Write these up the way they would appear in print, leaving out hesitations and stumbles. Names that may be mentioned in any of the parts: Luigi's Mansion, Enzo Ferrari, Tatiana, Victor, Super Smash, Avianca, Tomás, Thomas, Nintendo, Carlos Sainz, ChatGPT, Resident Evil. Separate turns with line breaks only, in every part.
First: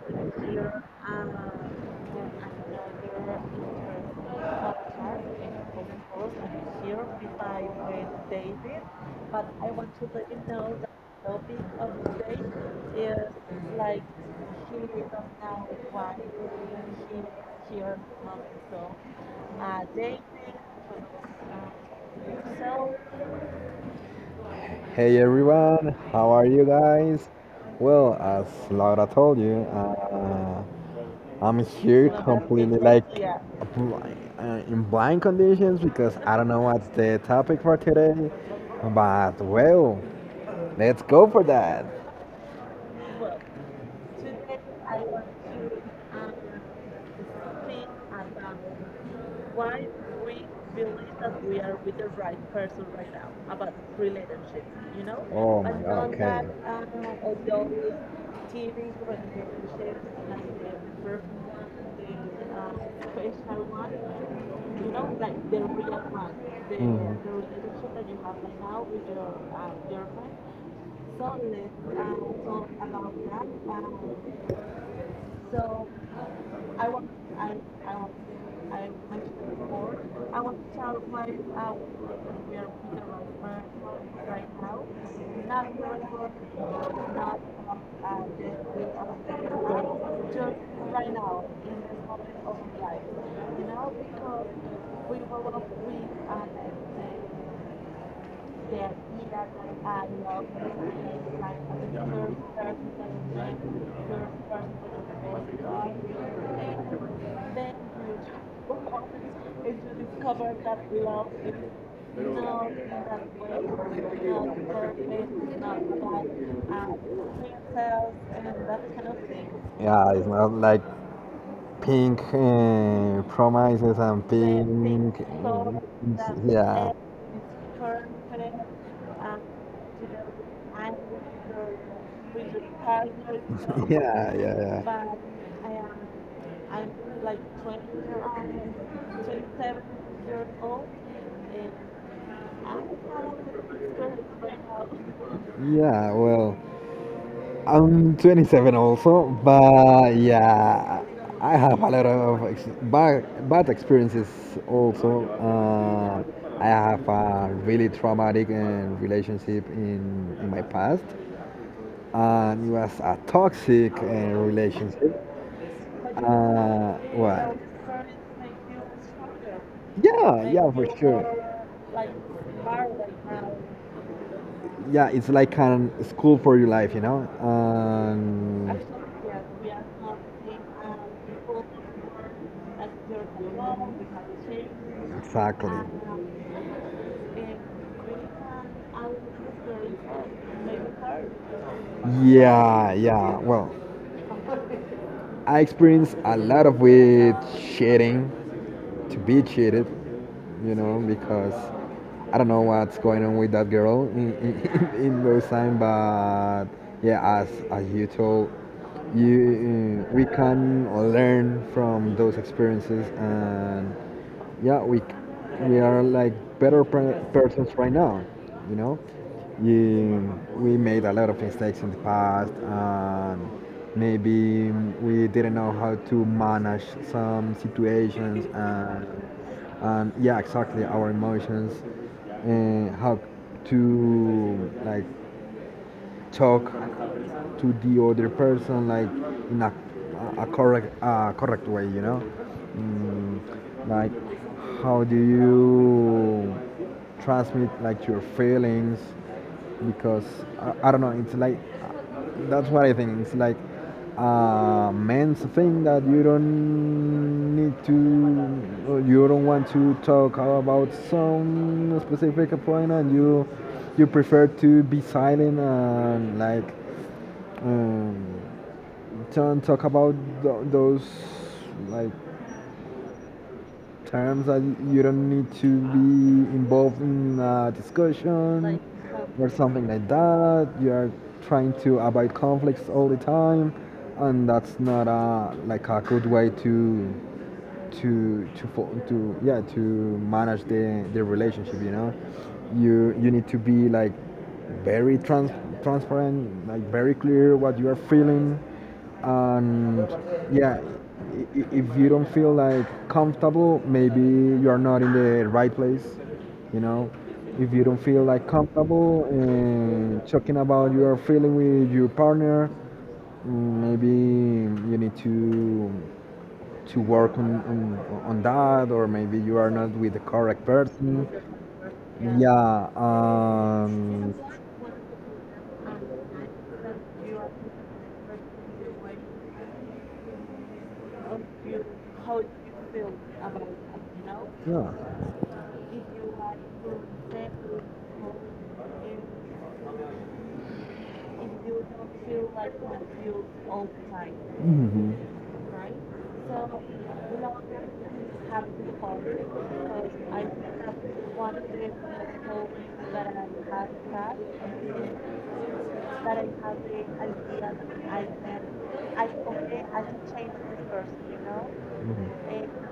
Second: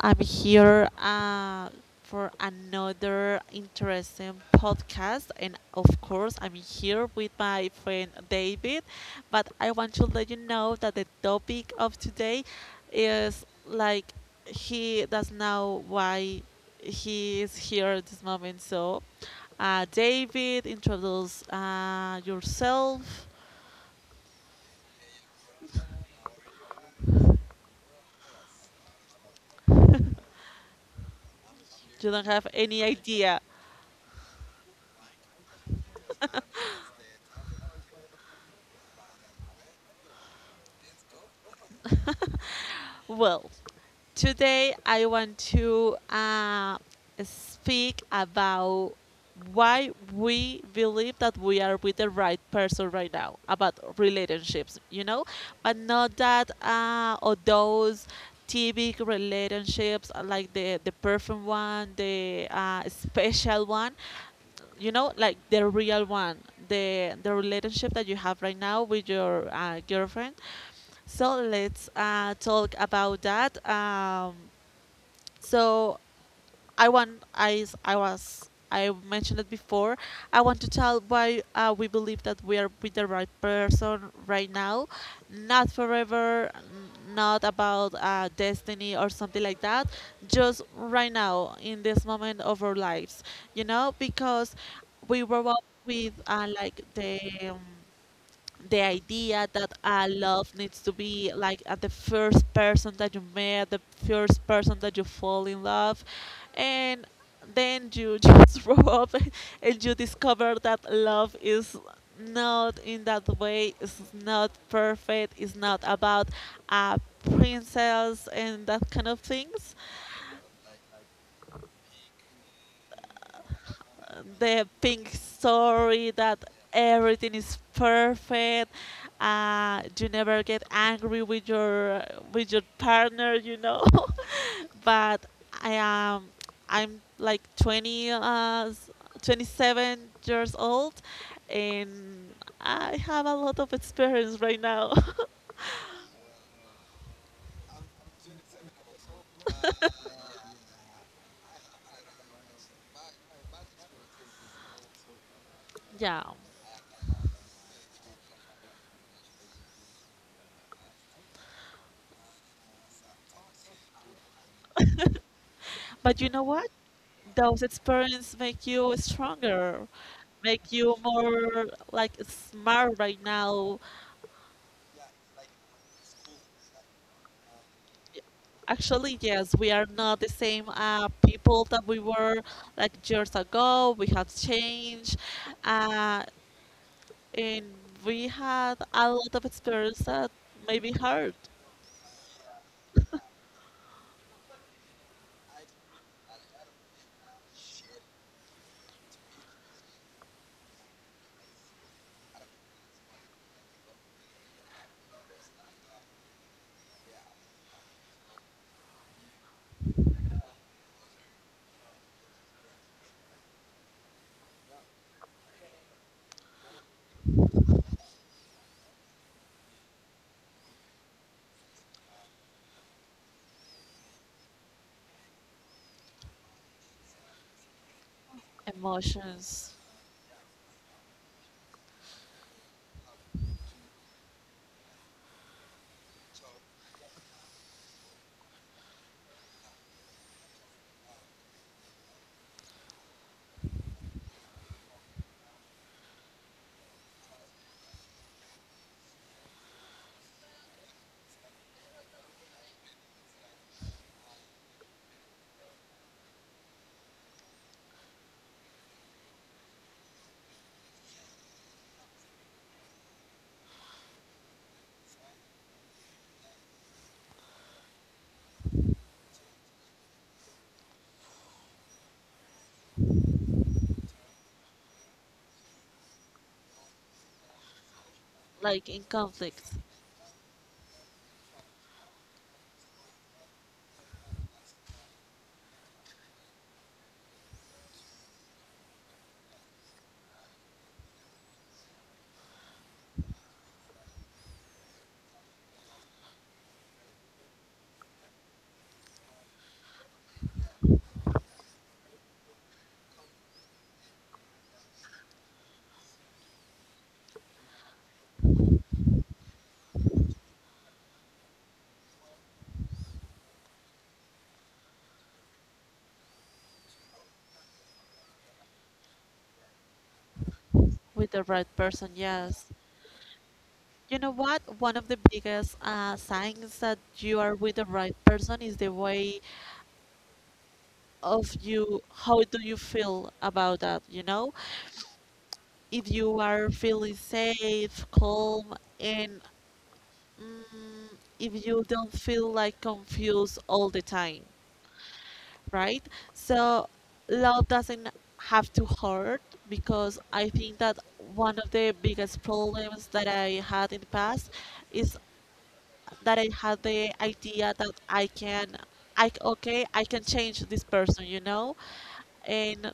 I'm here for another interesting podcast. And of course, I'm here with my friend David. But I want to let you know that the topic of today is like he does know why he is here at this moment. So, David, introduce yourself.
Hey everyone, how are you guys? Well, as Laura told you, I'm here
You don't have
completely
any
like
idea.
bl- in blind conditions because I don't know what's the topic for today. But well, let's go for that.
Well, today, I want to speak about why we believe that we are with the right person right now about relationships,
Oh.
but not that or those typical relationships like the perfect one, the special one, you know, like the real one, the relationship that you have right now with your girlfriend. So let's talk about that. So I was, I mentioned it before. I want to tell why we believe that we are with the right person right now, not forever, not about destiny or something like that. Just right now in this moment of our lives, because we grow up with like the the idea that love needs to be like at the first person that you met, the first person that you fall in love, and then you just grow up and you discover that love is not in that way, it's not perfect, it's not about a princess and that kind of things.
Yeah, it's not like pink promises and
The pink
uh,
story that everything is perfect. You never get angry with your partner.
yeah, yeah, yeah.
but I am I'm like 20, 27 years old, and I have a lot of experience right now.
Yeah, well, I'm 27 also, but yeah, I have a lot of ex bad experiences also.
yeah,
I have a really traumatic relationship in my past, and it was a toxic relationship.
but you know what?
What?
Those experiences make you stronger,
Yeah,
make
yeah, for
you more
sure.
like smart right now.
Yeah, it's like an school for your life, you know.
Actually, yes, we are not the same people that we were like years ago. We have changed,
Exactly.
uh, and we had a lot of experience that maybe hurt
Yeah, yeah. Well, I experienced a lot of weird shitting to be cheated, you know, because I don't know what's going on with that girl in those time, but yeah, as you told, you we can learn from those experiences, and yeah, we are like better persons right now, you know. We made a lot of mistakes in the past, and maybe we didn't know how to manage some situations and
emotions,
and yeah, exactly, our emotions and how to like talk to the other person like in a correct correct way, you know. mm, like how do you transmit like your feelings, because I don't know, it's like that's what I think, it's like a man's thing that you don't need to, or you don't want to talk about some specific point, and you prefer to be silent and like um, don't talk about those like terms that you don't need to be involved in a discussion
like in
or
conflict
something like that. You are trying to avoid conflicts all the time, and that's not a like a good way to to to yeah, to manage the relationship, you know. You need to be like very transparent, like very clear what you are feeling, and yeah, if you don't feel like comfortable, maybe you are not in the right place, you know. If you don't feel like comfortable in talking about your feeling with your partner, mm, maybe you need to work on that, or maybe you are not with the correct person.
with the right person. Yes.
Yeah,
You know what? One of the biggest signs that you are with the right person is the way of you, how do you feel about that, you know,
yeah.
if you are feeling safe, calm, and if you don't feel like confused all the time,
Mhm.
right? So love doesn't have to hurt, because I think that one of the biggest problems that I had in the past is that I had the idea that I can, I can change this person,
Mhm.
and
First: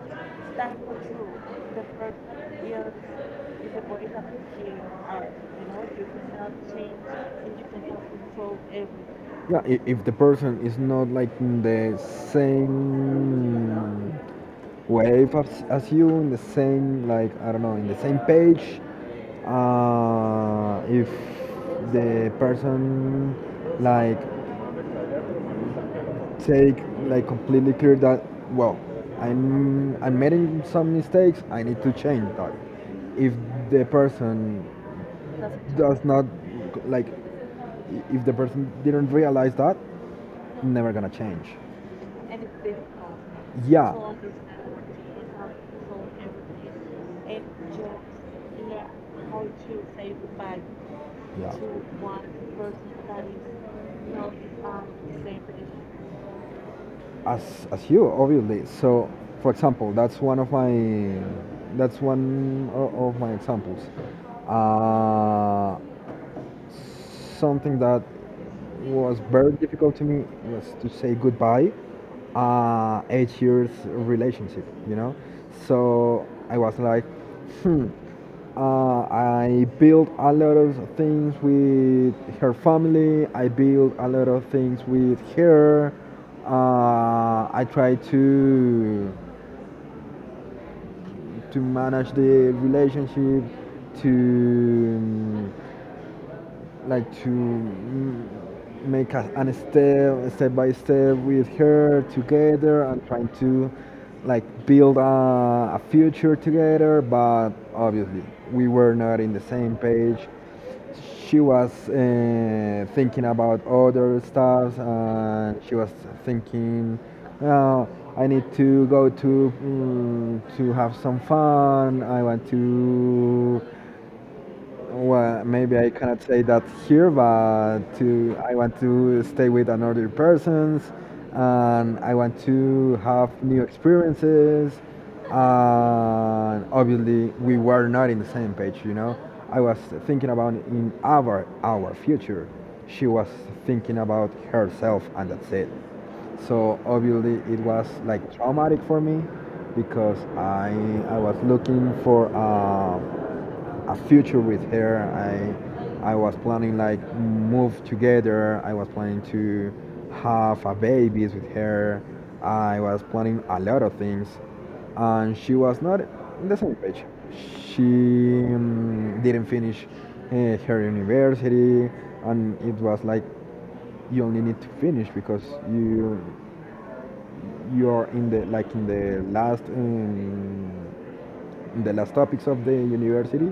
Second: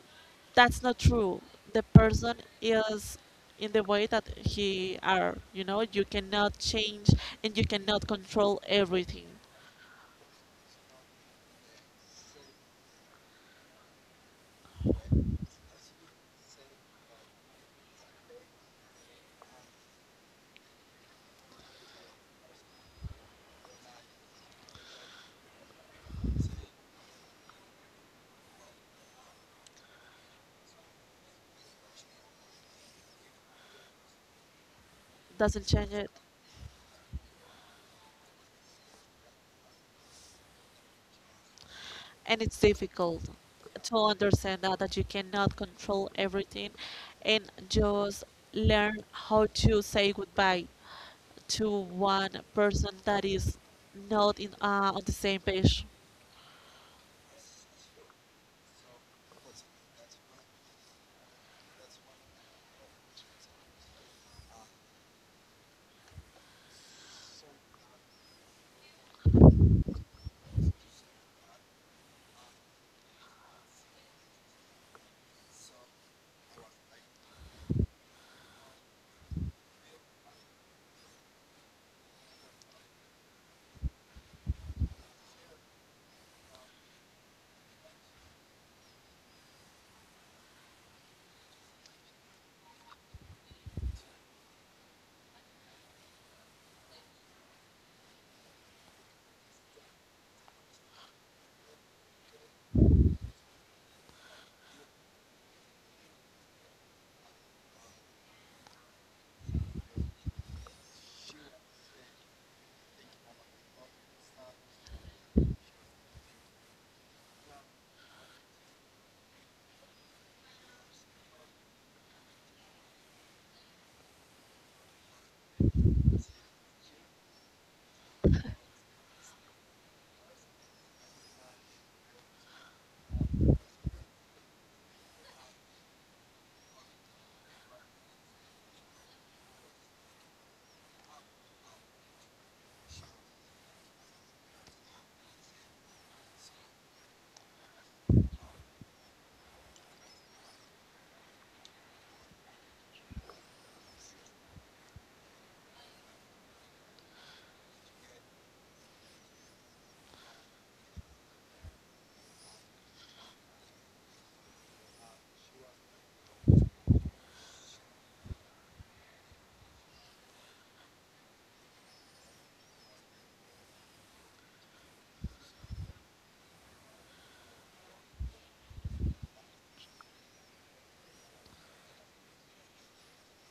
that's not true. The person is in the way that he are, you know. You cannot change, and you cannot control everything.
Yeah, if the person is not like in the same wave as you, in the same, like, I don't know, in the same page, if the person like take like completely clear that, well, I'm making some mistakes, I need to change that. If the person
Doesn't change it.
like, if the person didn't realize that, never gonna change.
And it's difficult
Yeah,
to understand that, that you cannot control everything, and just learn how to say goodbye
yeah,
to one person that is not in on the same page.
as you obviously. So for example, that's one of my, that's one of my examples. Uh, something that was very difficult to me was to say goodbye, uh, 8 years relationship, you know. So I was like, hmm, I built a lot of things with her family, I built a lot of things with her. uh, I tried to manage the relationship, to like to, mm, make an step, step by step with her together and trying to like build a future together. But obviously we were not in the same page. She was, thinking about other stuff, and she was thinking, well, I need to go to, mm, to have some fun. I want to, well, maybe I cannot say that here, but to, I want to stay with another persons, and I want to have new experiences. And obviously, we were not in the same page. You know, I was thinking about in our future. She was thinking about herself, and that's it. So obviously, it was like traumatic for me, because I was looking for. A future with her. I was planning like move together. I was planning to have a babies with her. I was planning a lot of things, and she was not in the same page. She, didn't finish, her university, and it was like, you only need to finish, because you you're in the like in the last, in the last topics of the university.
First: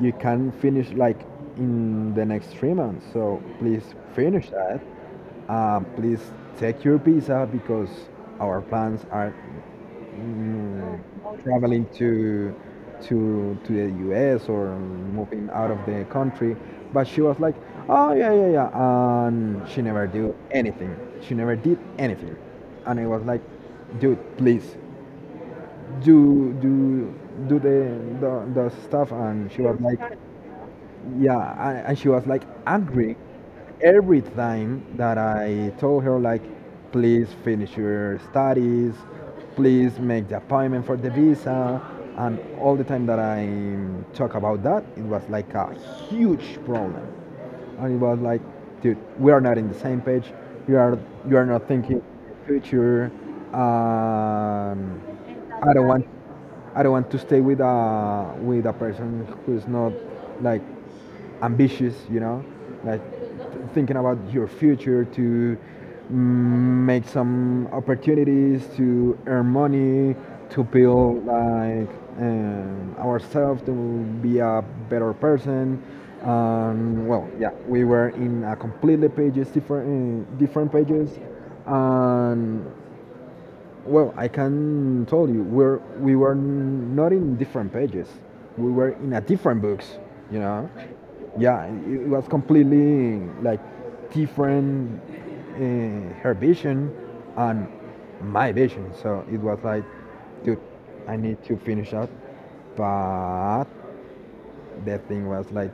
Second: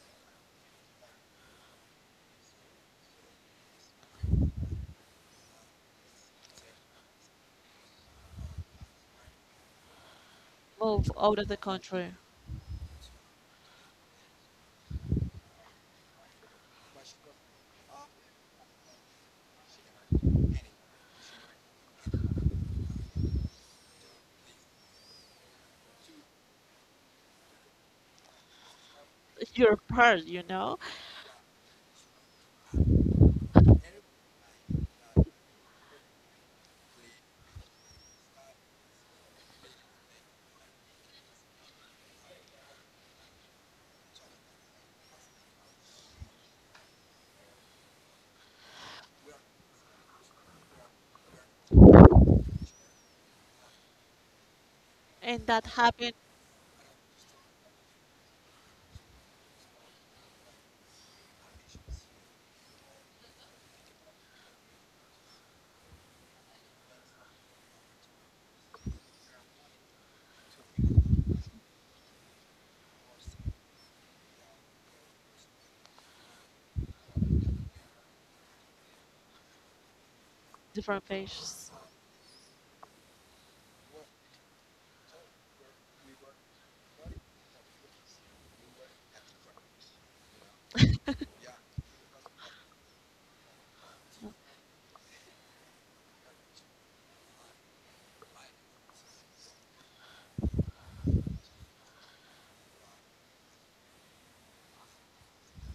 You can finish like in the next 3 months. So please finish that. Please take your visa, because our plans are, mm,
Move out of the
traveling
country,
to the U.S. or moving out of the country. But she was like, "Oh yeah, yeah, yeah," and she never do anything. She never did anything, and I was like, "Dude, please, do do do the the stuff." And she
your
was like,
part, you know,
yeah. And she was like angry every time that I told her like, please finish your studies, please make the appointment for the visa. And all the time that I talk about that, it was like a huge problem, and it was like, dude, we are not in the same page. You are, you are not thinking future. Um,
and that
I don't want,
happened.
I don't want to stay with a person who's not like ambitious, you know, like thinking about your future, to mm, make some opportunities to earn money, to build like, ourselves, to be a better person. Well, yeah, we were in a completely pages different, different
Different
pages,
pages.
and well, I can tell you, we're, we were not in different pages. We were in a different books, you know? Yeah, it was completely like different, her vision and my vision. So it was like, dude, I need to finish up. But that thing was like,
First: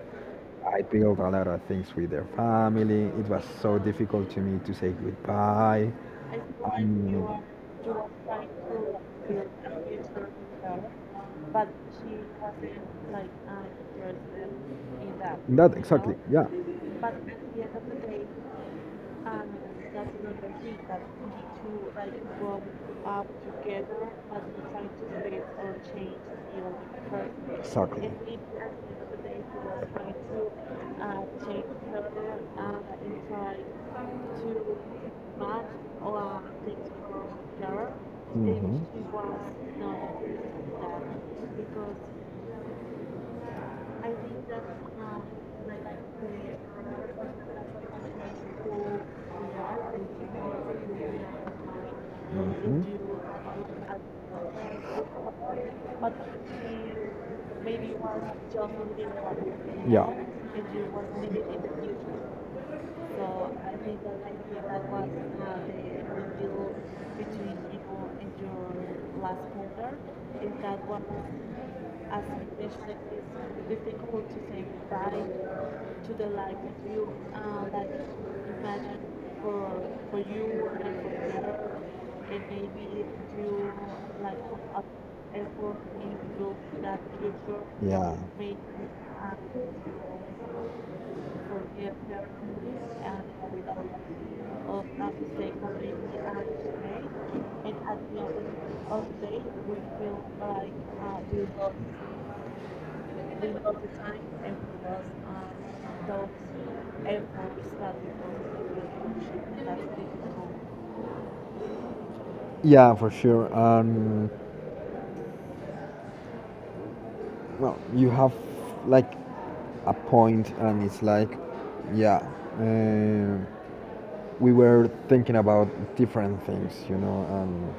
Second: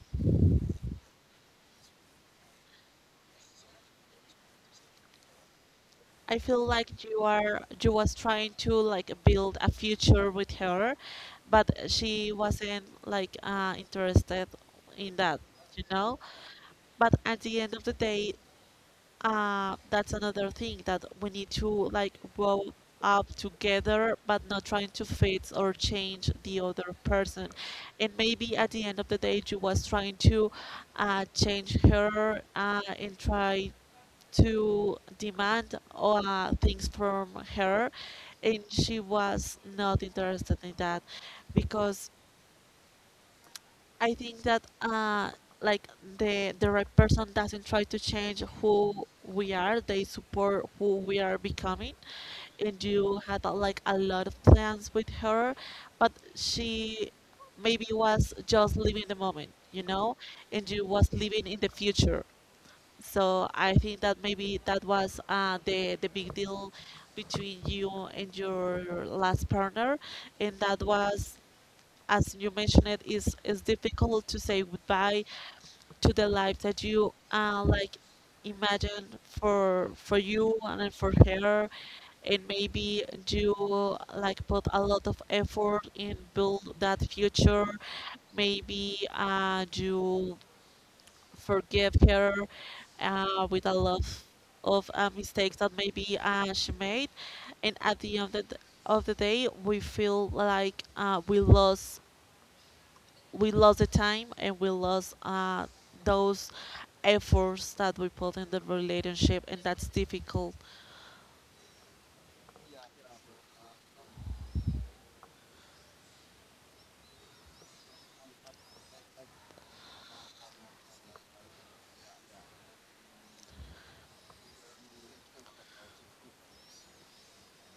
I built a lot of things with their family. It was so difficult to me to say goodbye.
I feel like you
Um,
are you was trying to like build a future with her, but she wasn't like interested in that,
not
you
exactly.
know.
Yeah,
But at the end of the day, that's another thing that we need to like grow up together, but not trying to fix or change the other person.
exactly.
And maybe at the end of the day, you was trying to change her and try to demand things from her, and she was not interested in that because I think that like the right person doesn't try to change who we are. They support who we are becoming. And you had like a lot of plans with her, but she maybe was just living the moment, and you was living in the future. So I think that maybe that was the big deal between you and your last partner, and that was, as you mentioned, it is difficult to say goodbye to the life that you like imagine for you and then for her. And maybe you like put a lot of effort in build that future. Maybe you forgive her with a lot of mistakes that maybe she made. And at the end of of the day, we feel like we lost the time, and we lost those efforts that we put in the relationship, and that's difficult.
Yeah, for sure. Well, you have like a point, and it's like, yeah, um, we were thinking about different things, you know, and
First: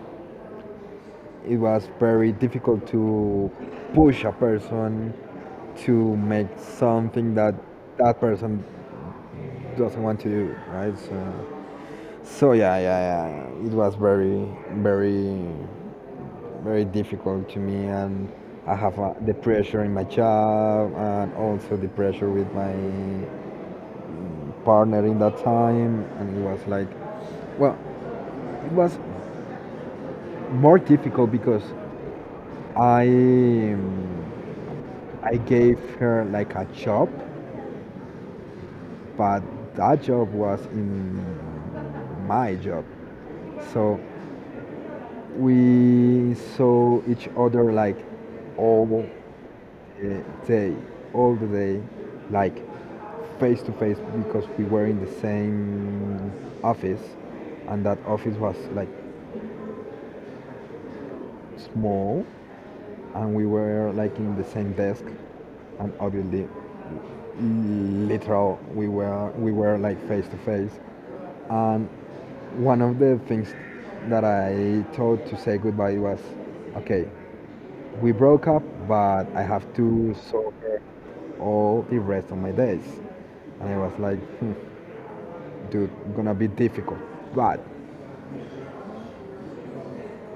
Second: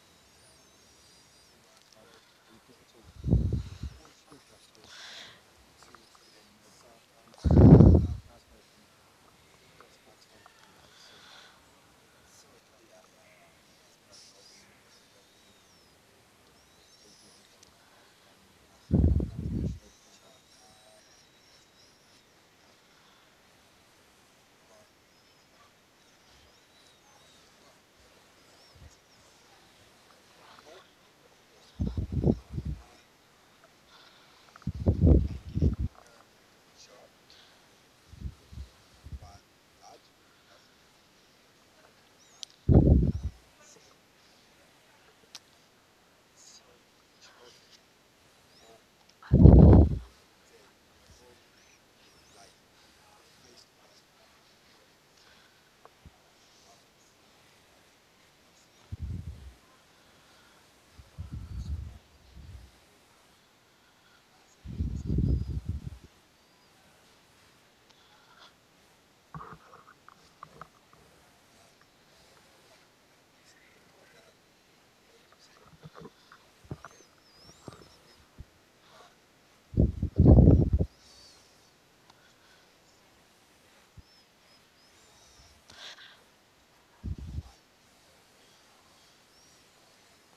it was very difficult to push a person to make something that that person doesn't want to do, right? So, so yeah, yeah, yeah. It was very, very, very difficult to me, and I have, the pressure in my job and also the pressure with my partner in that time, and it was like, well, it was more difficult, because I, I gave her like a job, but that job was in my job. So we saw each other like all, day, all the day, like face to face, because we were in the same office, and that office was like small, and we were like in the same desk, and obviously, literal, we were like face to face. And one of the things that I thought to say goodbye was, okay, we broke up, but I have to suffer all the rest of my days. And I was like, hmm, dude, gonna be difficult. But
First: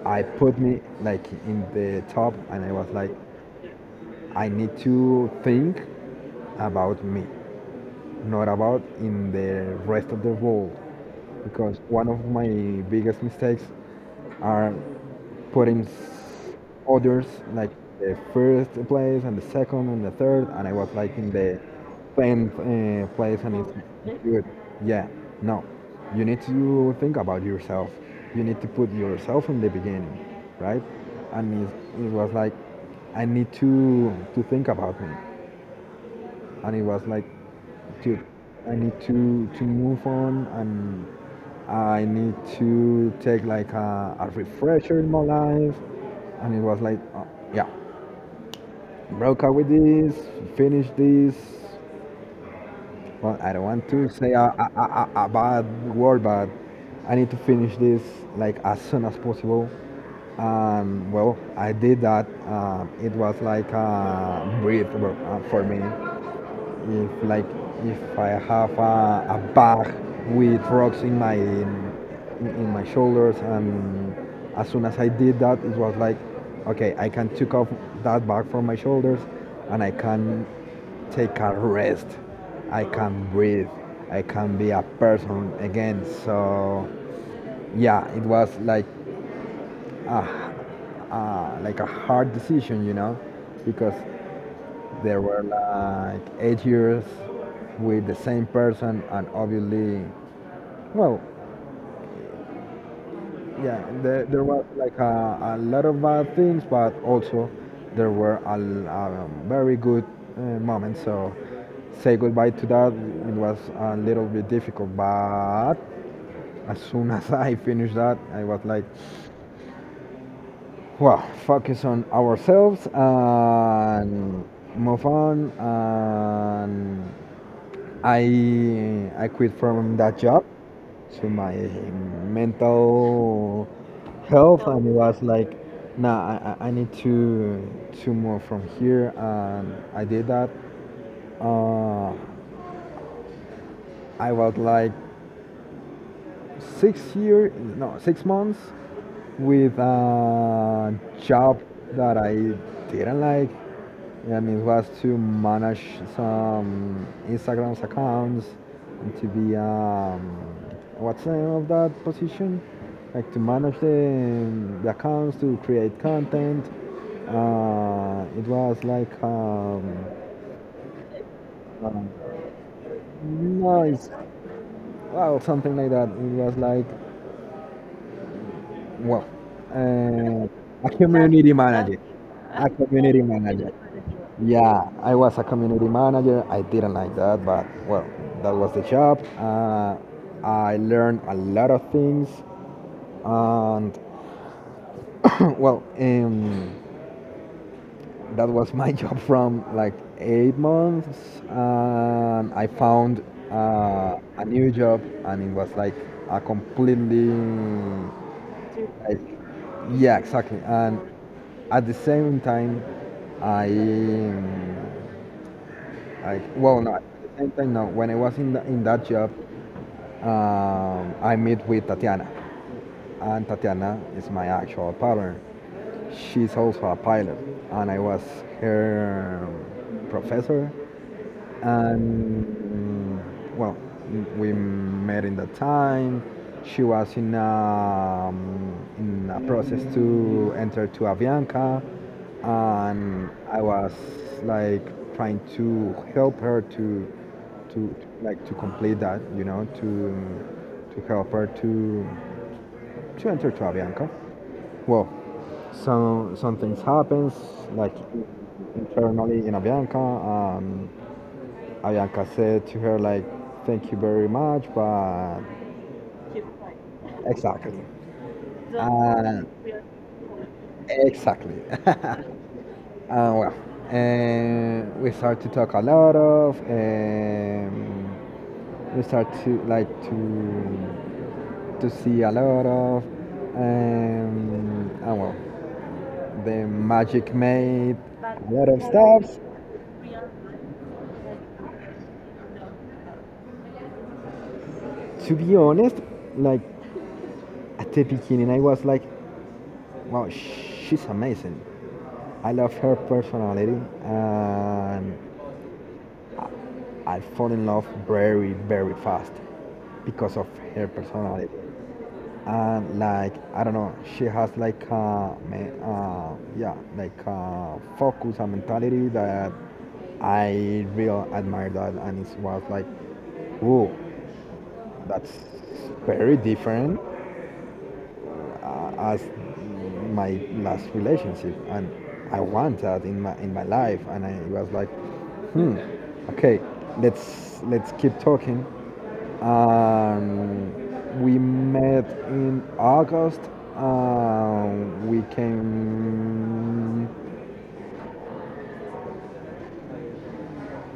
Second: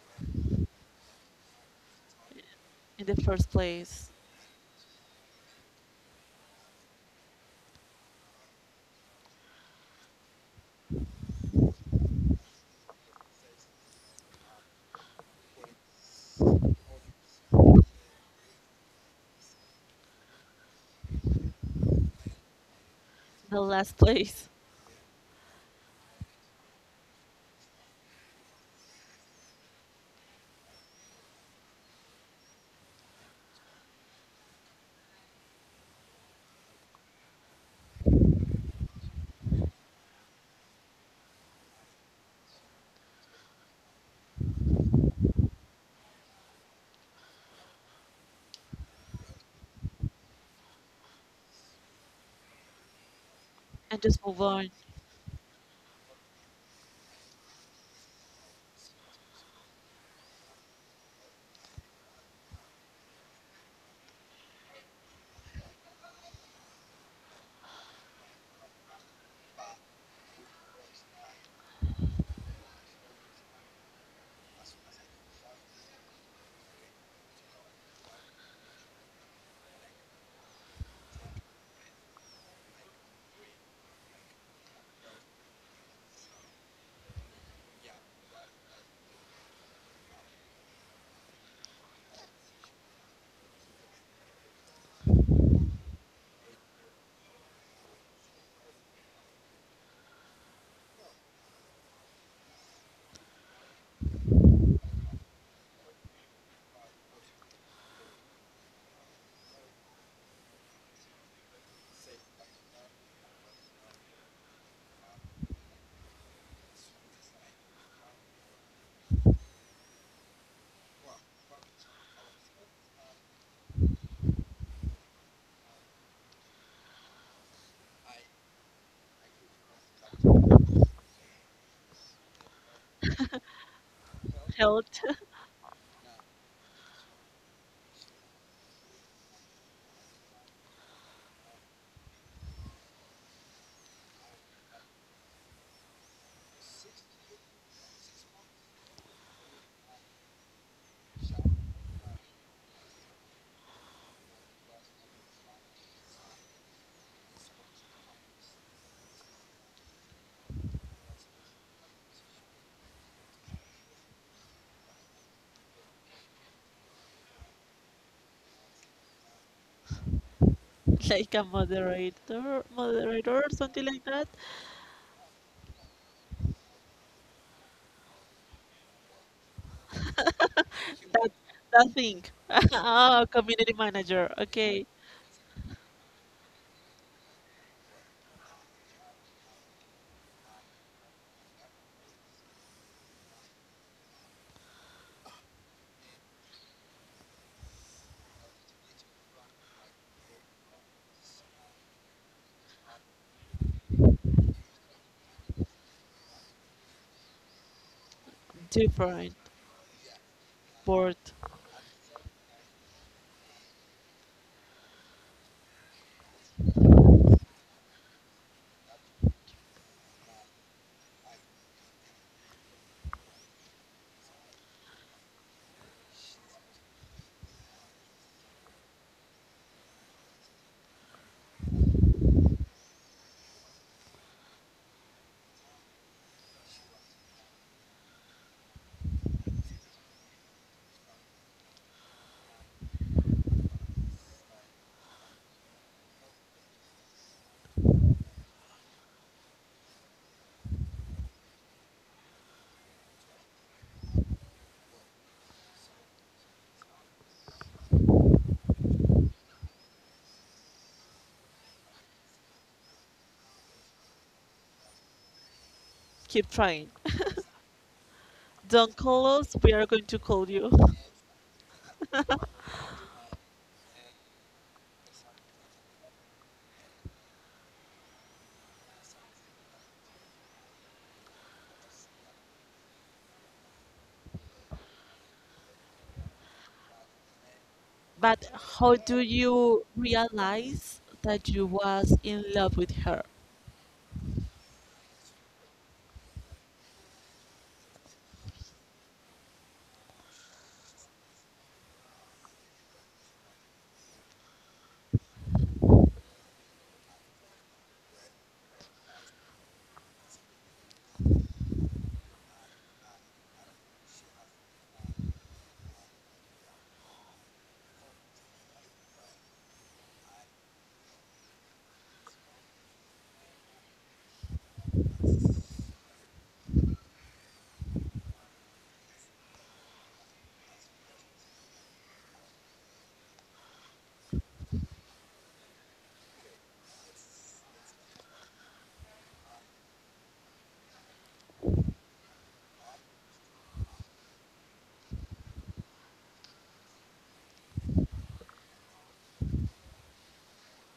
I put me like in the top, and I was
In
like,
the first place,
I need to think about me, not about in the rest of the world. Because one of my biggest mistakes are putting others like the first place and the second and the third, and I was like in the tenth, place, and
the last
it's good.
place,
Yeah, no, you need to think about yourself. You need to put yourself in the beginning, right? And it was like, I need to think about me. And it was like, dude, I need to move on, and I need to take like a refresher in my life. And it was like, yeah, broke up with this, finish this. Well, I don't want
and
to
just
say
move on.
a bad word, but I need to finish this like as soon as possible. Well, I did that. It was like a breath for me, if like, if I have a bag with rocks in in my shoulders. And as soon as I did that, it was like, okay, I can take off that bag from my shoulders, and I can take a rest, I can breathe, I can be a person again. So yeah, it was like a, like a hard decision, you know, because there were like 8 years with the same person, and obviously, well, yeah, there was like a lot of bad things, but also there were a very good, moments. So say goodbye to that, it was a little bit difficult, but as soon as I finished that, I was like, well, focus on ourselves and move on, and I quit from that job. So my mental health,
Help,
and it was like, nah, I need to move from here, and I did that. Uh, I was like 6 year, no, 6 months with a job that I didn't like. And it was to manage some Instagram's accounts and to be, what's the name of that position? Like to manage the accounts to create content. It was like
like a
um,
moderator or
no,
something like
it's
that.
well something like that. It was like Well, uh, a
That
community manager.
thing.
A community
Oh, community
manager.
manager. Okay.
Yeah, I was a community manager. I didn't like that, but well, that was the job. I learned a lot of things, and well, um, that was my job from like 8 months, and I found a new job, and it was like a completely I,
Different.
yeah, exactly. And
Bored.
at the same time, I, mm, I well, no, at the same time, no. When I was in that job, I met with Tatiana, and Tatiana is my actual partner. She's also a pilot, and I was her professor and mm, well we met in that time she was in in a process to enter to Avianca, and I was like trying to help her to like to complete that you know to help her to enter to Avianca. Well, some things happens like internally in Avianca. Ayanka said to her like, "Thank you very much," but
Keep trying.
exactly,
Don't call
and
us, we are going to call you.
exactly. And well, and we start to talk a lot of, we start to like to see a lot of, and well, the magic made
But
a lot of
how do
stuff.
you realize that you was in love with her?
To be honest, like at the beginning, I was like, "Wow, she's amazing." I love her personality, and I fall in love very, very fast because of her personality. And like, I don't know, she has like yeah, like a focus and mentality that I real admire that, and it was like, whoa, that's very different as my last relationship, and I want that in my life. And I was like, hmm, okay, let's keep talking. Um, we met in August. We came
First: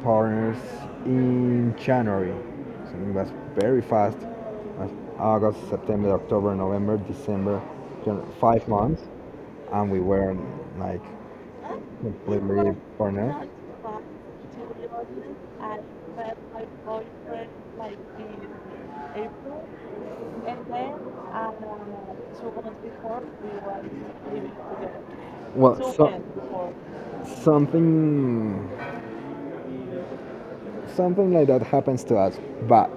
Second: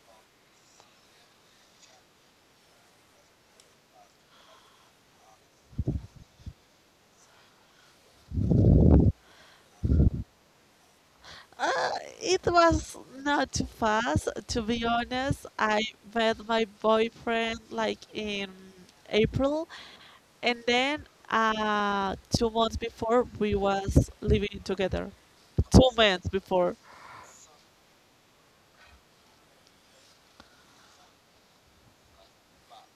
partners in January. So it was very fast. August, September, October, November, December, 5 months, and we were like
It
completely
was
partners.
not too fast, to be honest. I met my boyfriend like in April, and then 2 months before we was living together. Two
Well,
months
so
before.
something something like that happens to us, but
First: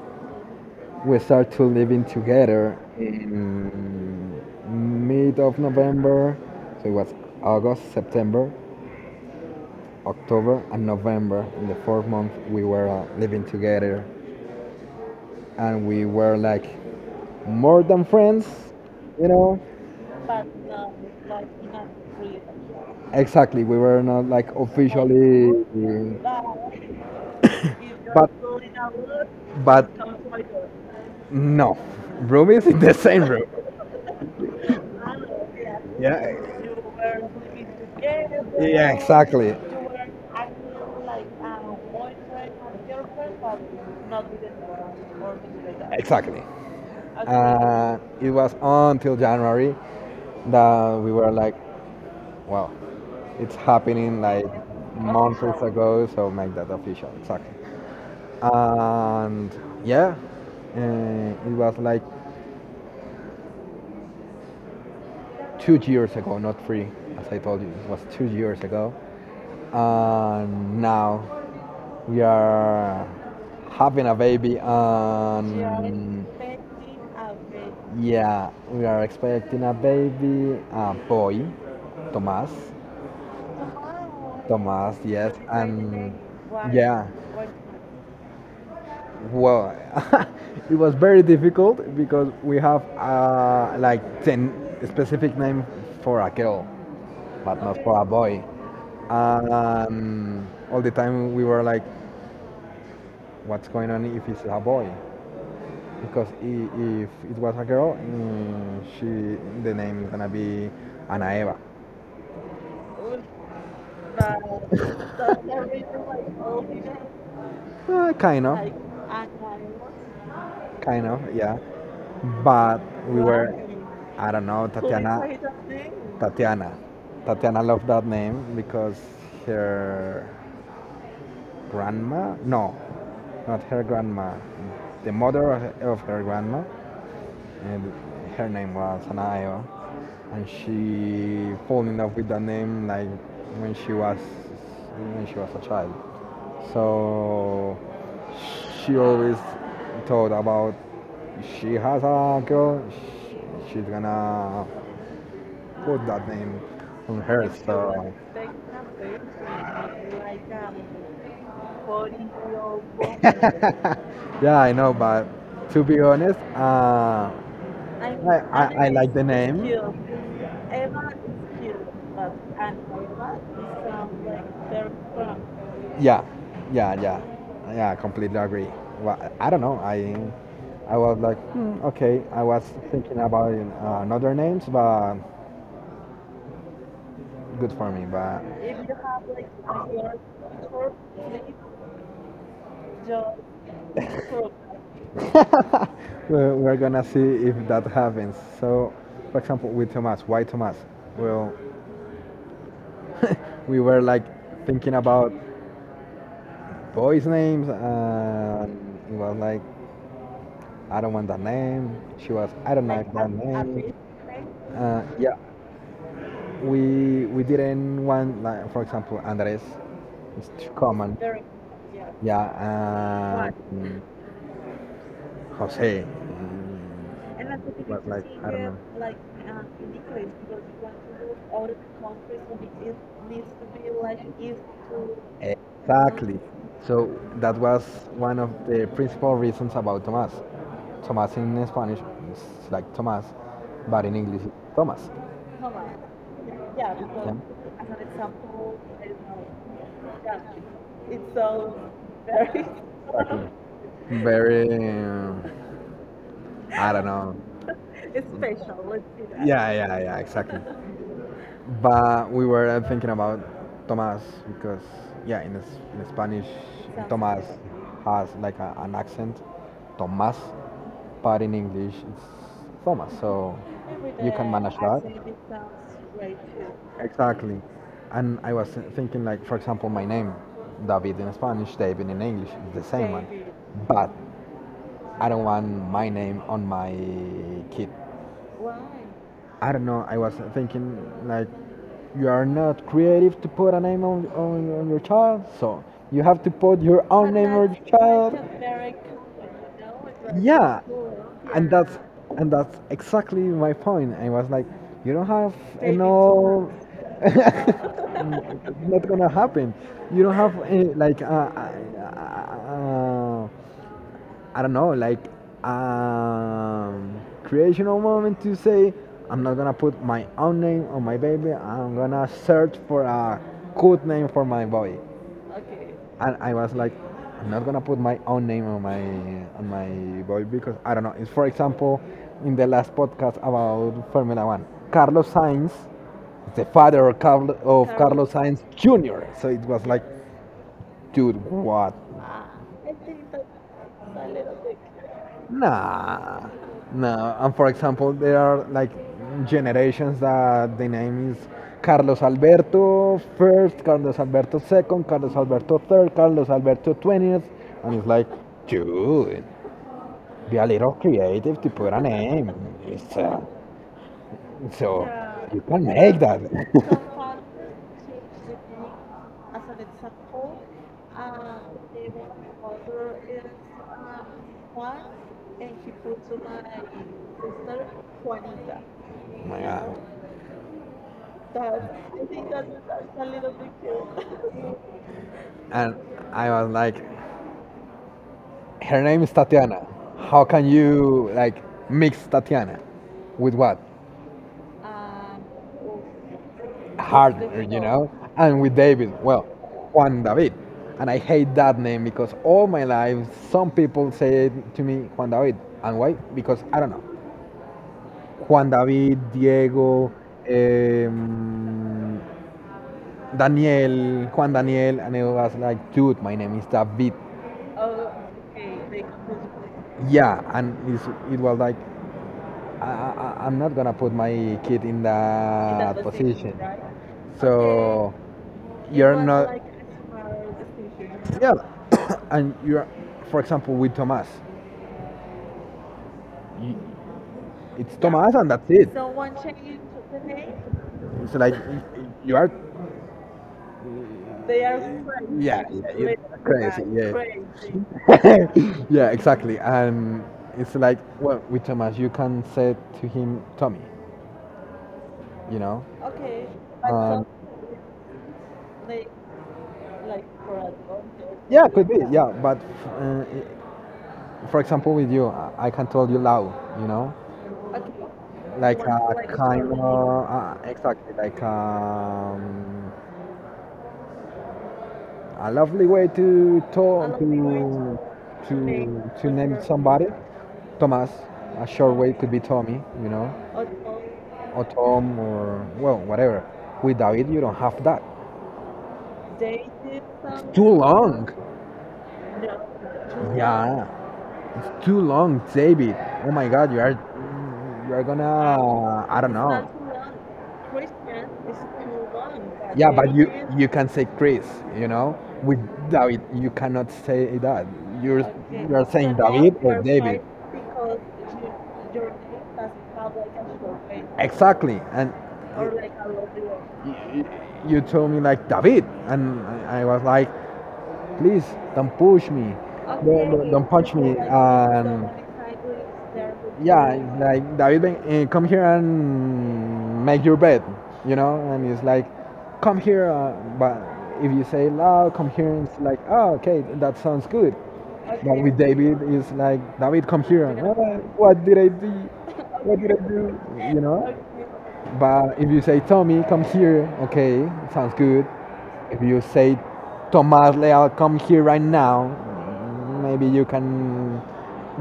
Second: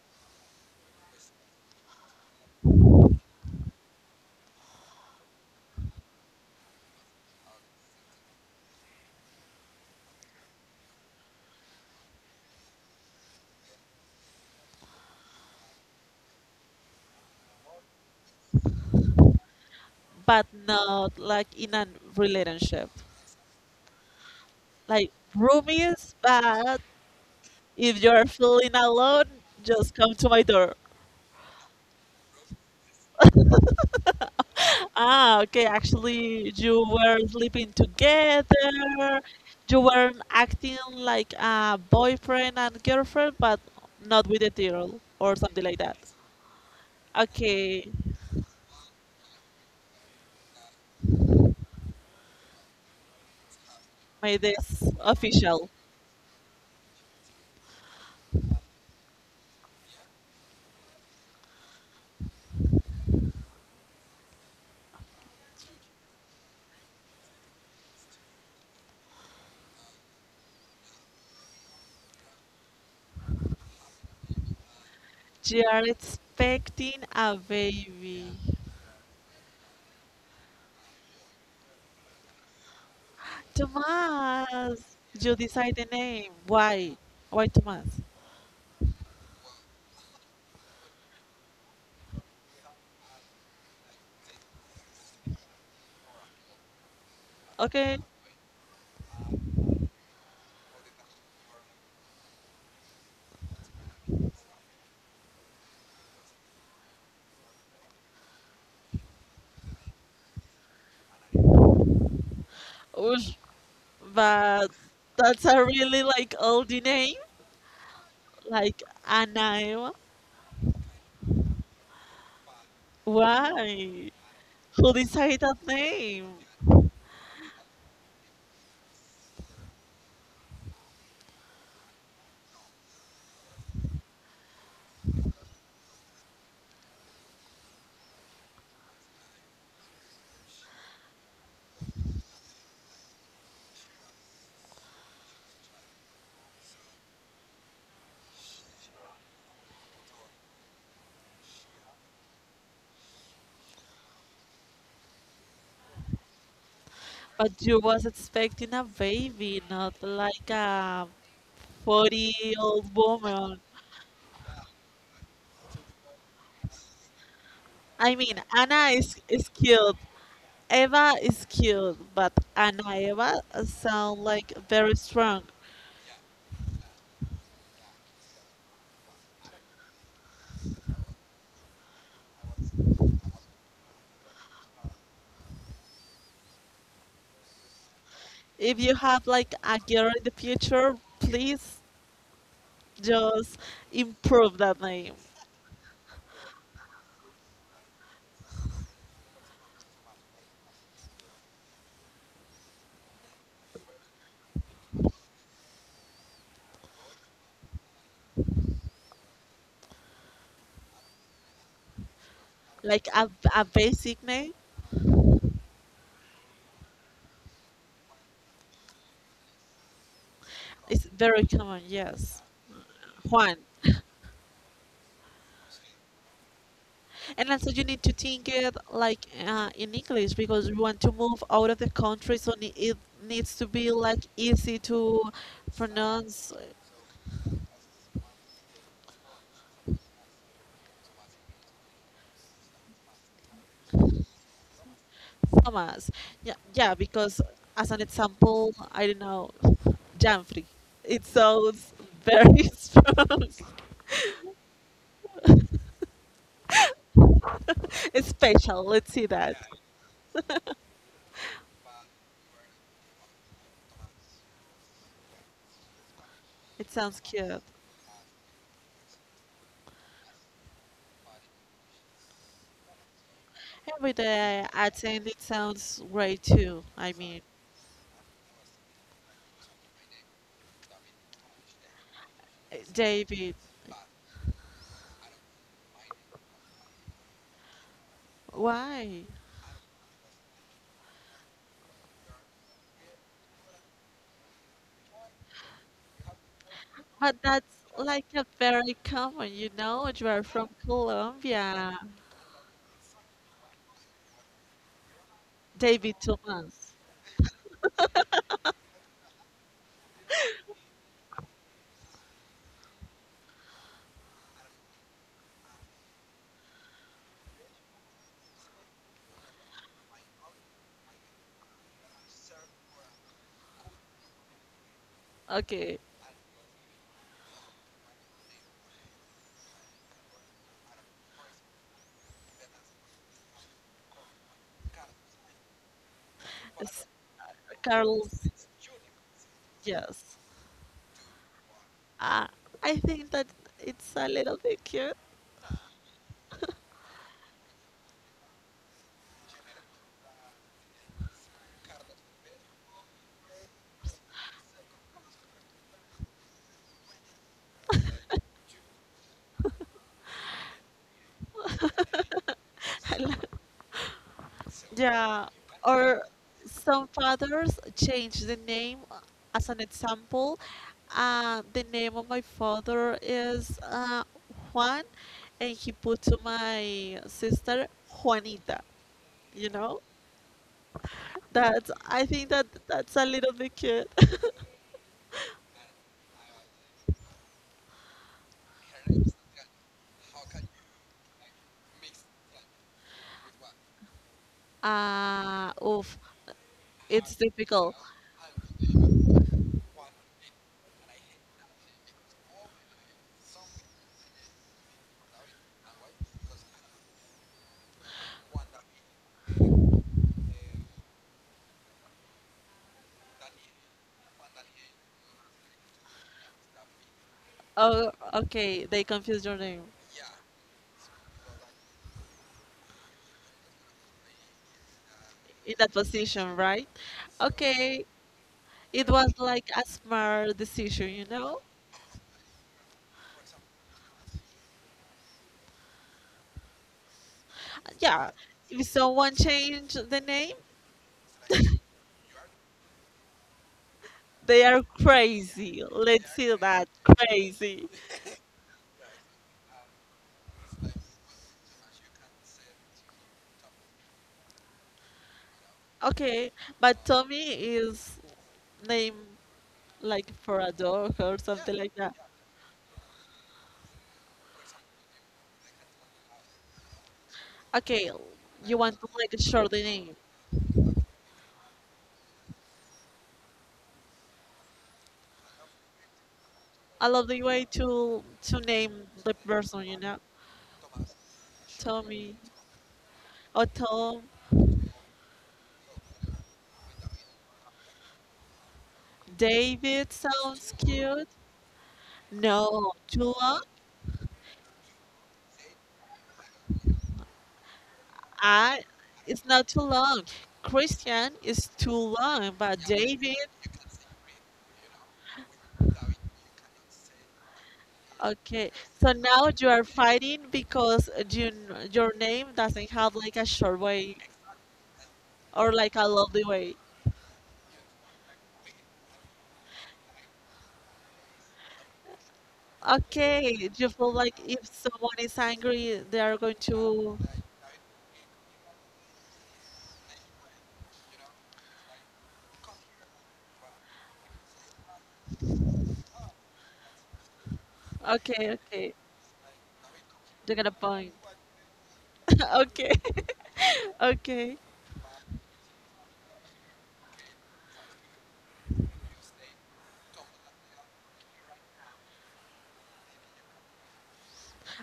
we start to living together in mid of November. So it was August, September, October, and November. In the fourth month, we were living together, and we were like more than friends, you know.
But not like in a relationship.
Exactly, we were not like
Like
officially.
roomies, but if you're
but
feeling alone,
but
just come to my door.
no, room is in the same room.
Ah, okay.
Yeah,
Actually,
eh,
you were sleeping together.
yeah, exactly.
You weren't acting like a boyfriend and girlfriend, but not with a girl or something like that.
Exactly.
Okay,
It was until January that we were like, well, it's happening
made
like
this
months
official.
ago, so make that official. Exactly. And yeah, it was like 2 years ago, not three, as I told you. It was 2 years ago. And now we are having a baby. We are,
They are
and
expecting a baby.
yeah, we are expecting a baby, a boy, Tomas.
Tomas,
Tomas, yes.
you decide the
And
name. Why?
yeah,
Why Tomas?
well, it was very difficult because we have like 10 specific name for a girl but not, okay,
Okay.
for a boy. um, all the time we were like, what's going on if it's a boy? Because if it was a girl, mm, she, the name is gonna be Ana Eva.
Oosh, but that's a really like old name,
Uh, kind of,
like Anaema.
kind of, yeah. But we were,
Why?
I don't know,
Who
Tatiana.
decided that name?
Tatiana. Tatiana loved that name because her grandma, no, not her grandma, the mother of her grandma, and her name was Anaya, and she fell in love with that name like when she was when she was a child. So she always thought about she has a girl, she's gonna put that name on her.
But you was
So
expecting a baby, not like a 40-year-old woman.
yeah, I know, but to be honest,
I
I,
mean,
I
Anna
like
is,
the
is
name.
cute. Eva is cute, but Anna Eva sound like very strong.
Yeah, yeah, yeah, yeah. I completely agree. Well, I don't know. I was like, hmm, okay. I was thinking about another names, but good for me. But
If you have like a girl in the future, please just improve that name.
we're gonna see if that happens. So, for example, with Thomas, why Thomas? Well, we were like thinking about boys' names, and it was like, I don't want that name. She was, I don't
Like
like that
a
name.
basic name
Yeah, we didn't want like, for example, Andres, it's too
is
common.
very common, yes.
Yeah, and
Juan.
Jose.
And also you
Was
need to
like
think
I don't
it
know.
like in English, because you want to move out of the country, so it needs to be like easy to
Exactly.
pronounce.
So that was one of the principal reasons about Tomás. Tomás in Spanish is like Tomás, but in English it's Thomas.
Commas. Yeah, yeah.
Yeah.
Because as an example, I don't know, Janfrey. It sounds very strong.
Exactly. Very I don't know.
It's special. Let's see that.
Yeah, yeah, yeah, exactly. But we were thinking about Tomás because, yeah, in Spanish,
It sounds
Tomás
cute.
has like an accent, Tomás, but in English, it's Thomas. So
Every
you can
day
manage
I think it
that.
sounds great too. I mean,
Exactly. And I was thinking, like, for example, my name, David in Spanish, David in English, it's the same one.
David,
But I don't want my name on my kid.
why?
I don't know. I was thinking like you are not creative to put a name on your child, so you have to put your own
But
name on your
that's like
child.
a very
Like,
common, you are from
yeah, and
Colombia.
that's, and that's exactly my point. I was like, you don't have
David
enough.
Thomas.
It's not gonna happen. You don't have any, like uh, uh, I don't know, like creational moment to say I'm not gonna put my own name on my baby. I'm gonna search for a good name for my boy.
Okay.
And I was like, I'm not gonna put my own name on my boy because I don't know. It's for example in the last podcast about Formula One, Carlos Sainz, the
S-
father of, Carl, of
Carlos,
Carlos Sainz Jr. So it was like,
yes.
dude, what.
Uh, I think that it's a little bit cute.
Nah, nah. And for example, there are like generations that the name is Carlos Alberto first, Carlos Alberto second, Carlos Alberto third, Carlos Alberto 20th, and it's like, dude, be a little creative to put a name. It's,
I lo-
so
yeah,
you can make
or
that.
some fathers change the name. As an example, the name of my father is Juan, and he put to my sister Juanita.
Oh my
You
god.
know, that's I think that that's a little bit cute.
And I was like, her name is Tatiana. How can you like mix Tatiana with what?
Oof, it's
Harder, you
difficult.
know? And with David, well, Juan David. And I hate that name because all my life some people say to me Juan David. And why? Because I don't know. Juan David, Diego, um, Daniel, Juan Daniel, and it was like, dude, my name is David.
Oh, okay. They confused your name
Yeah, and it was like, I'm not gonna put my kid in
in that
that,
position,
position.
right? Okay,
So it,
it
you're
was
not.
like a smart decision, you
Yeah,
know?
and you're, for example, with Thomas, you, it's, yeah,
Yeah,
Thomas, and that's
if
it.
someone
Change
changed the name,
it's like you are.
they are
Yeah,
crazy.
yeah,
Let's see
crazy.
that
Yeah.
crazy.
Crazy. yeah, exactly. And it's like, well, with Thomas, you can say to him, Tommy, you know?
Okay, but
Um,
Tommy is named like for a dog or
Yeah,
something
could
like
be.
that.
Yeah, but uh, for example, with you, I can tell you loud. You know,
Okay, you
like Like,
want to
a like
like short
kind
the name.
of exactly like a lovely way to
I
talk
love the way
to
to name
to to
the
name
person, you
somebody.
know?
Thomas. A short way could
Tommy
be Tommy. You know,
or Tom.
or Tom, or well, whatever. With David, you don't have that.
David
It's too
sounds
long.
cute. No, Julia,
Yeah, it's too long, David. Oh my God, you are, you are
I,
gonna, I don't
it's
know.
not too long. Christian is too long, but
Yeah, but
David,
you can say Chris, you know. With David, you cannot say that. You're
okay.
you're
So
saying
now
David
you
or
are
David.
fighting
Five
because you, your name doesn't have like a short way
exactly, and
or
of
like a lovely way.
you, you told me like David, and I was like, please don't push me, don't, okay,
Okay,
don't
you
punch
feel
me. So,
like if
and
someone is angry, they are going
yeah,
to.
like David, eh, come here and make your bed, you know. And it's like, come here, but if you say loud, come here, it's like, oh, okay, that sounds good. But okay,
Okay,
with
okay,
David, it's like, David, come here.
you got a
"Ah,
point.
what did I do? What
okay,
did I do? You know."
okay.
Okay. But if you say Tommy, come here, okay, sounds good. If you say, Tomas Leal, come here right now, maybe you can,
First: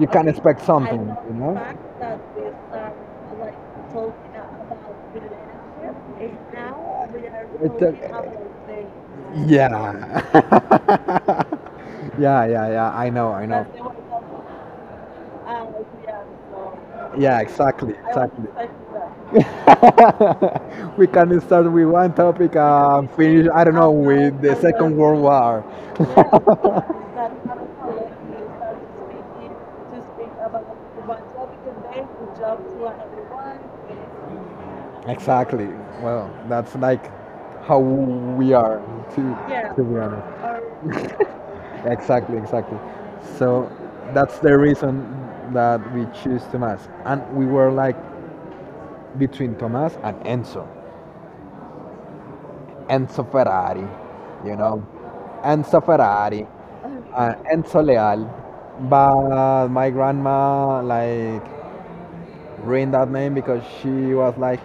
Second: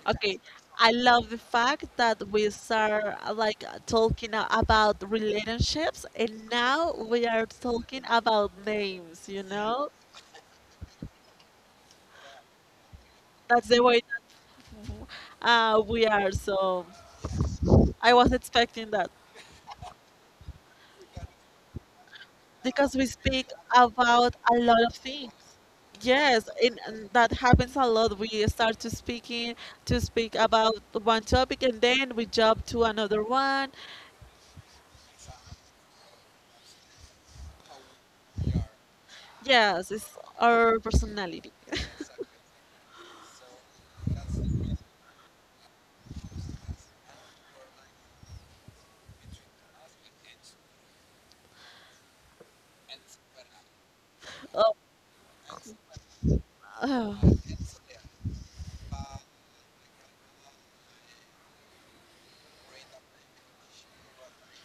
you can
Okay,
expect
I
something,
love
you
the
know?
fact that we start like talking about relationships, and now we are
It's
talking about
a,
names.
yeah, yeah, yeah, yeah. I know, I know.
That's the way that we are. So
Yeah, exactly,
I was
exactly.
expecting that
We can start with one topic
because we
and finish,
speak
I don't know,
about
with the
a lot of
Second World
things.
War.
Yes, and that happens a lot. We start to speak about one topic, and then we jump to another one.
Exactly. Well, that's like how we are, to to
Yes,
be
it's
honest.
our personality.
Exactly, exactly. So that's the reason that we choose Tomas. And we were like between Tomas and Enzo. Enzo Ferrari, you know. Enzo Ferrari,
Oh,
Enzo Leal. But my grandma like ruined that name because she was like,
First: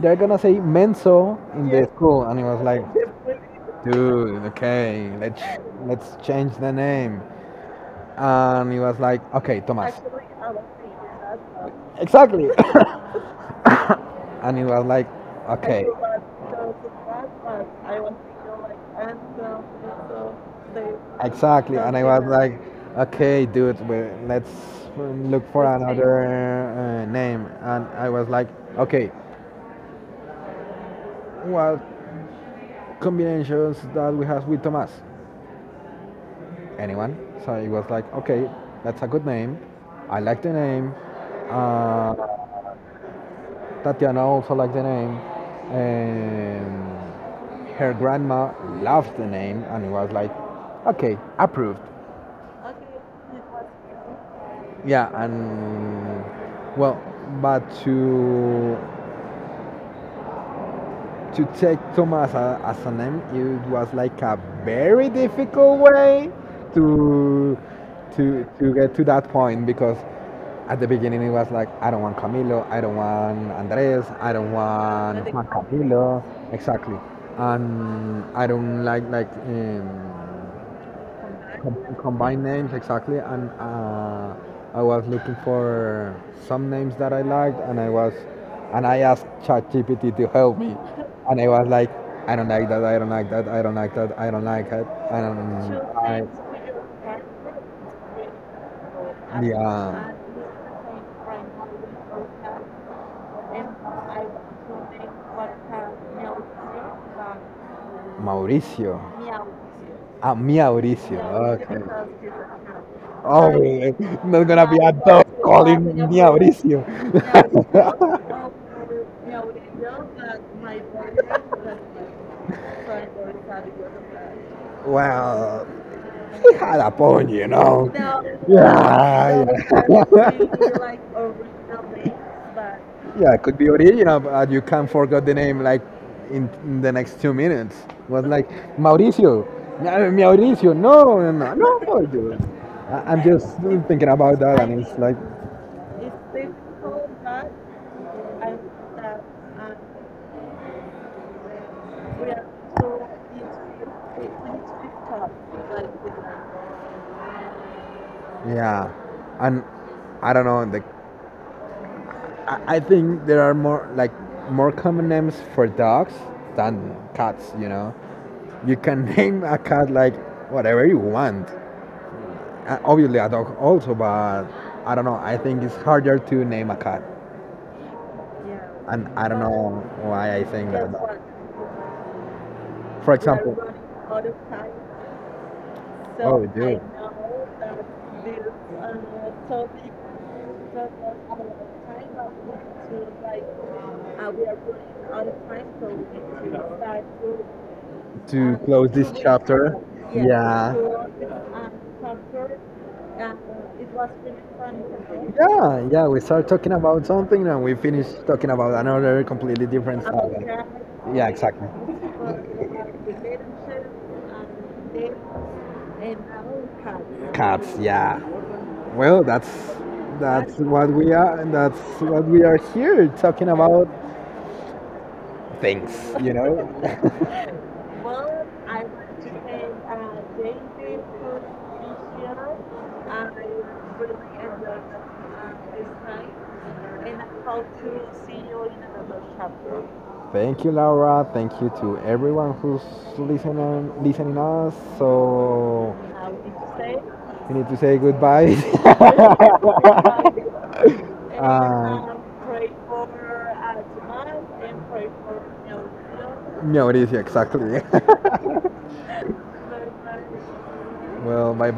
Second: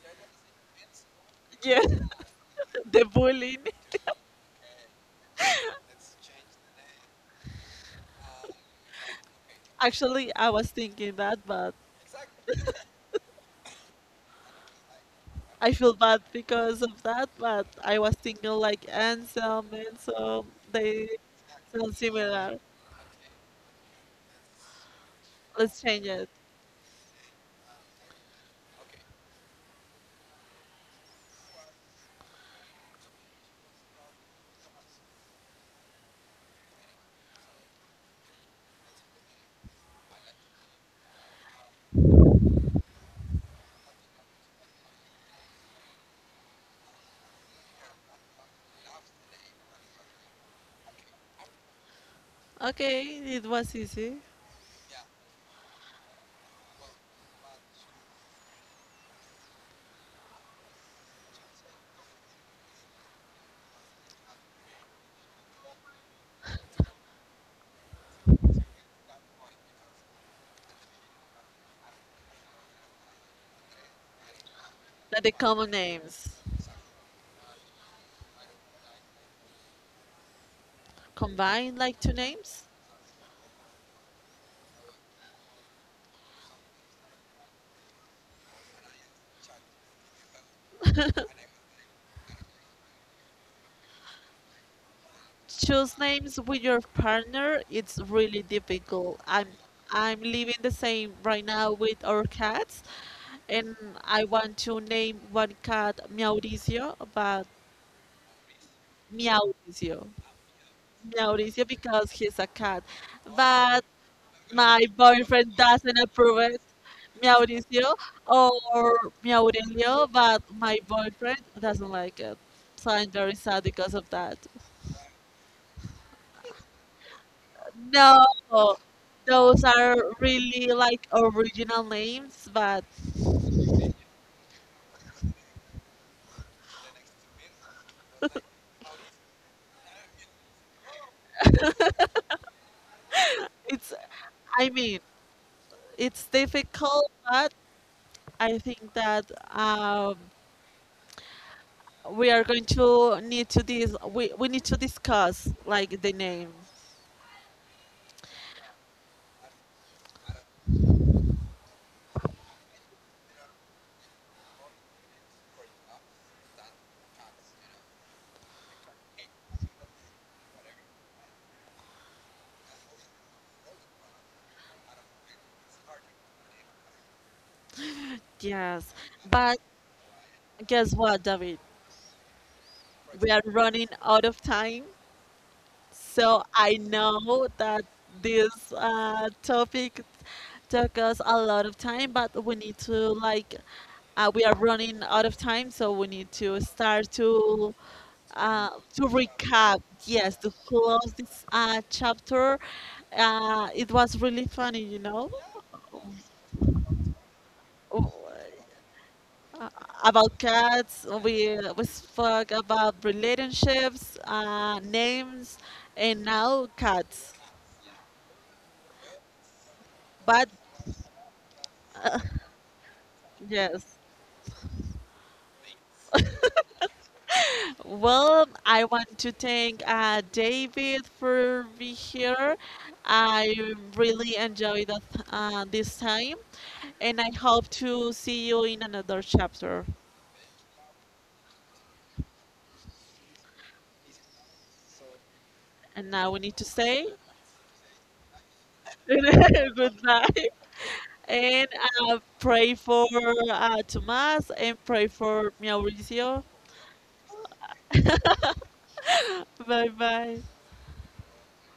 they're gonna say Menzo in
yeah,
the school. And it was like,
the bullying.
dude, okay, let's change the name. And he was like, okay, Thomas.
Actually, I was thinking that, but
Exactly. And he was like,
I
okay,
feel bad because of that. But I was thinking like Anselm, they
exactly. And
sound
I was
similar.
like, okay, dude, let's look for
Let's change
another
it.
name. And I was like, okay, what combinations that we have with Thomas? Anyone. So it was like, okay, that's a good name. I like the name. Uh, Tatiana also liked the name. And her grandma loved the name, and it was like, okay, approved.
Okay, it was easy.
Yeah, and well, but to take Thomas as a name, it was like a very difficult way to to get to that point because at the beginning it was like, I don't want Camilo, I don't want Andres, I don't
Like
want
the
Juan
common
Camilo,
names.
exactly, and I don't like
Combine like two
combine
names.
names exactly. And I was looking for some names that I liked, and I was, and I asked ChatGPT to help me. And I was like, I don't like that, I don't like that, I don't like that, I don't like it, I don't,
Choose names with your partner, it's really difficult. i'm
yeah,
i'm living the same right now with our cats, and I want to name one cat Meow. But
Mauricio.
Meow
Ah, Mia Mauricio.
Mauricio,
Okay.
because he's a cat,
Oh,
but
sorry, man. There's gonna yeah be
my
a of dog
boyfriend
calling
doesn't
Mia
approve it.
Mauricio.
Mauricio or Maurelio, but my boyfriend doesn't like it. So I'm very sad because of that.
Wow. He had a point, you know.
No,
Yeah,
those are really like original names, but
yeah, it could be original, but you can't forget the name like in the next 2 minutes. It was like Mauricio, Mauricio, no, no, no, no, dude. I'm just
it's,
thinking about that,
I
and it's
mean,
mean, like,
it's difficult, but I think that we are going to need to dis we need to discuss like the names.
yeah, and I don't know. Like, I think there are more like more common names for dogs than cats, you know. You can name a cat like whatever you want. Obviously, a dog also, but I don't know. I think it's harder to name a cat,
Yes.
and I don't
But
know why I think that.
guess what, David?
For
We are
example,
running out of time.
oh,
So
we
I
do,
know that this topic took us a lot of time, but we need to like we are running out of time, so we need to start to
to
uh,
close
to
this chapter.
recap. Yes, to
Yeah,
close
this,
this chapter. It was really funny,
yeah, yeah, we start talking about something and we
uh,
finish talking about another completely different
about
subject.
cats.
Yeah,
We
exactly.
we spoke about relationships, names, and now cats.
Cats, yeah. Well, that's
But
that's that's what we are, and that's what we are here talking about
yes.
things, you know.
Well, I want to thank David for being here. I really enjoyed that, this time, and I hope to see you in another chapter.
Thank you, Laura. Thank you to everyone who's listening us. So
And now we need to say
we need to say goodbye.
goodbye and
um,
pray for Tomas and pray for Mauricio.
Mauricio. Mauricio, exactly.
Bye bye.
Well, bye.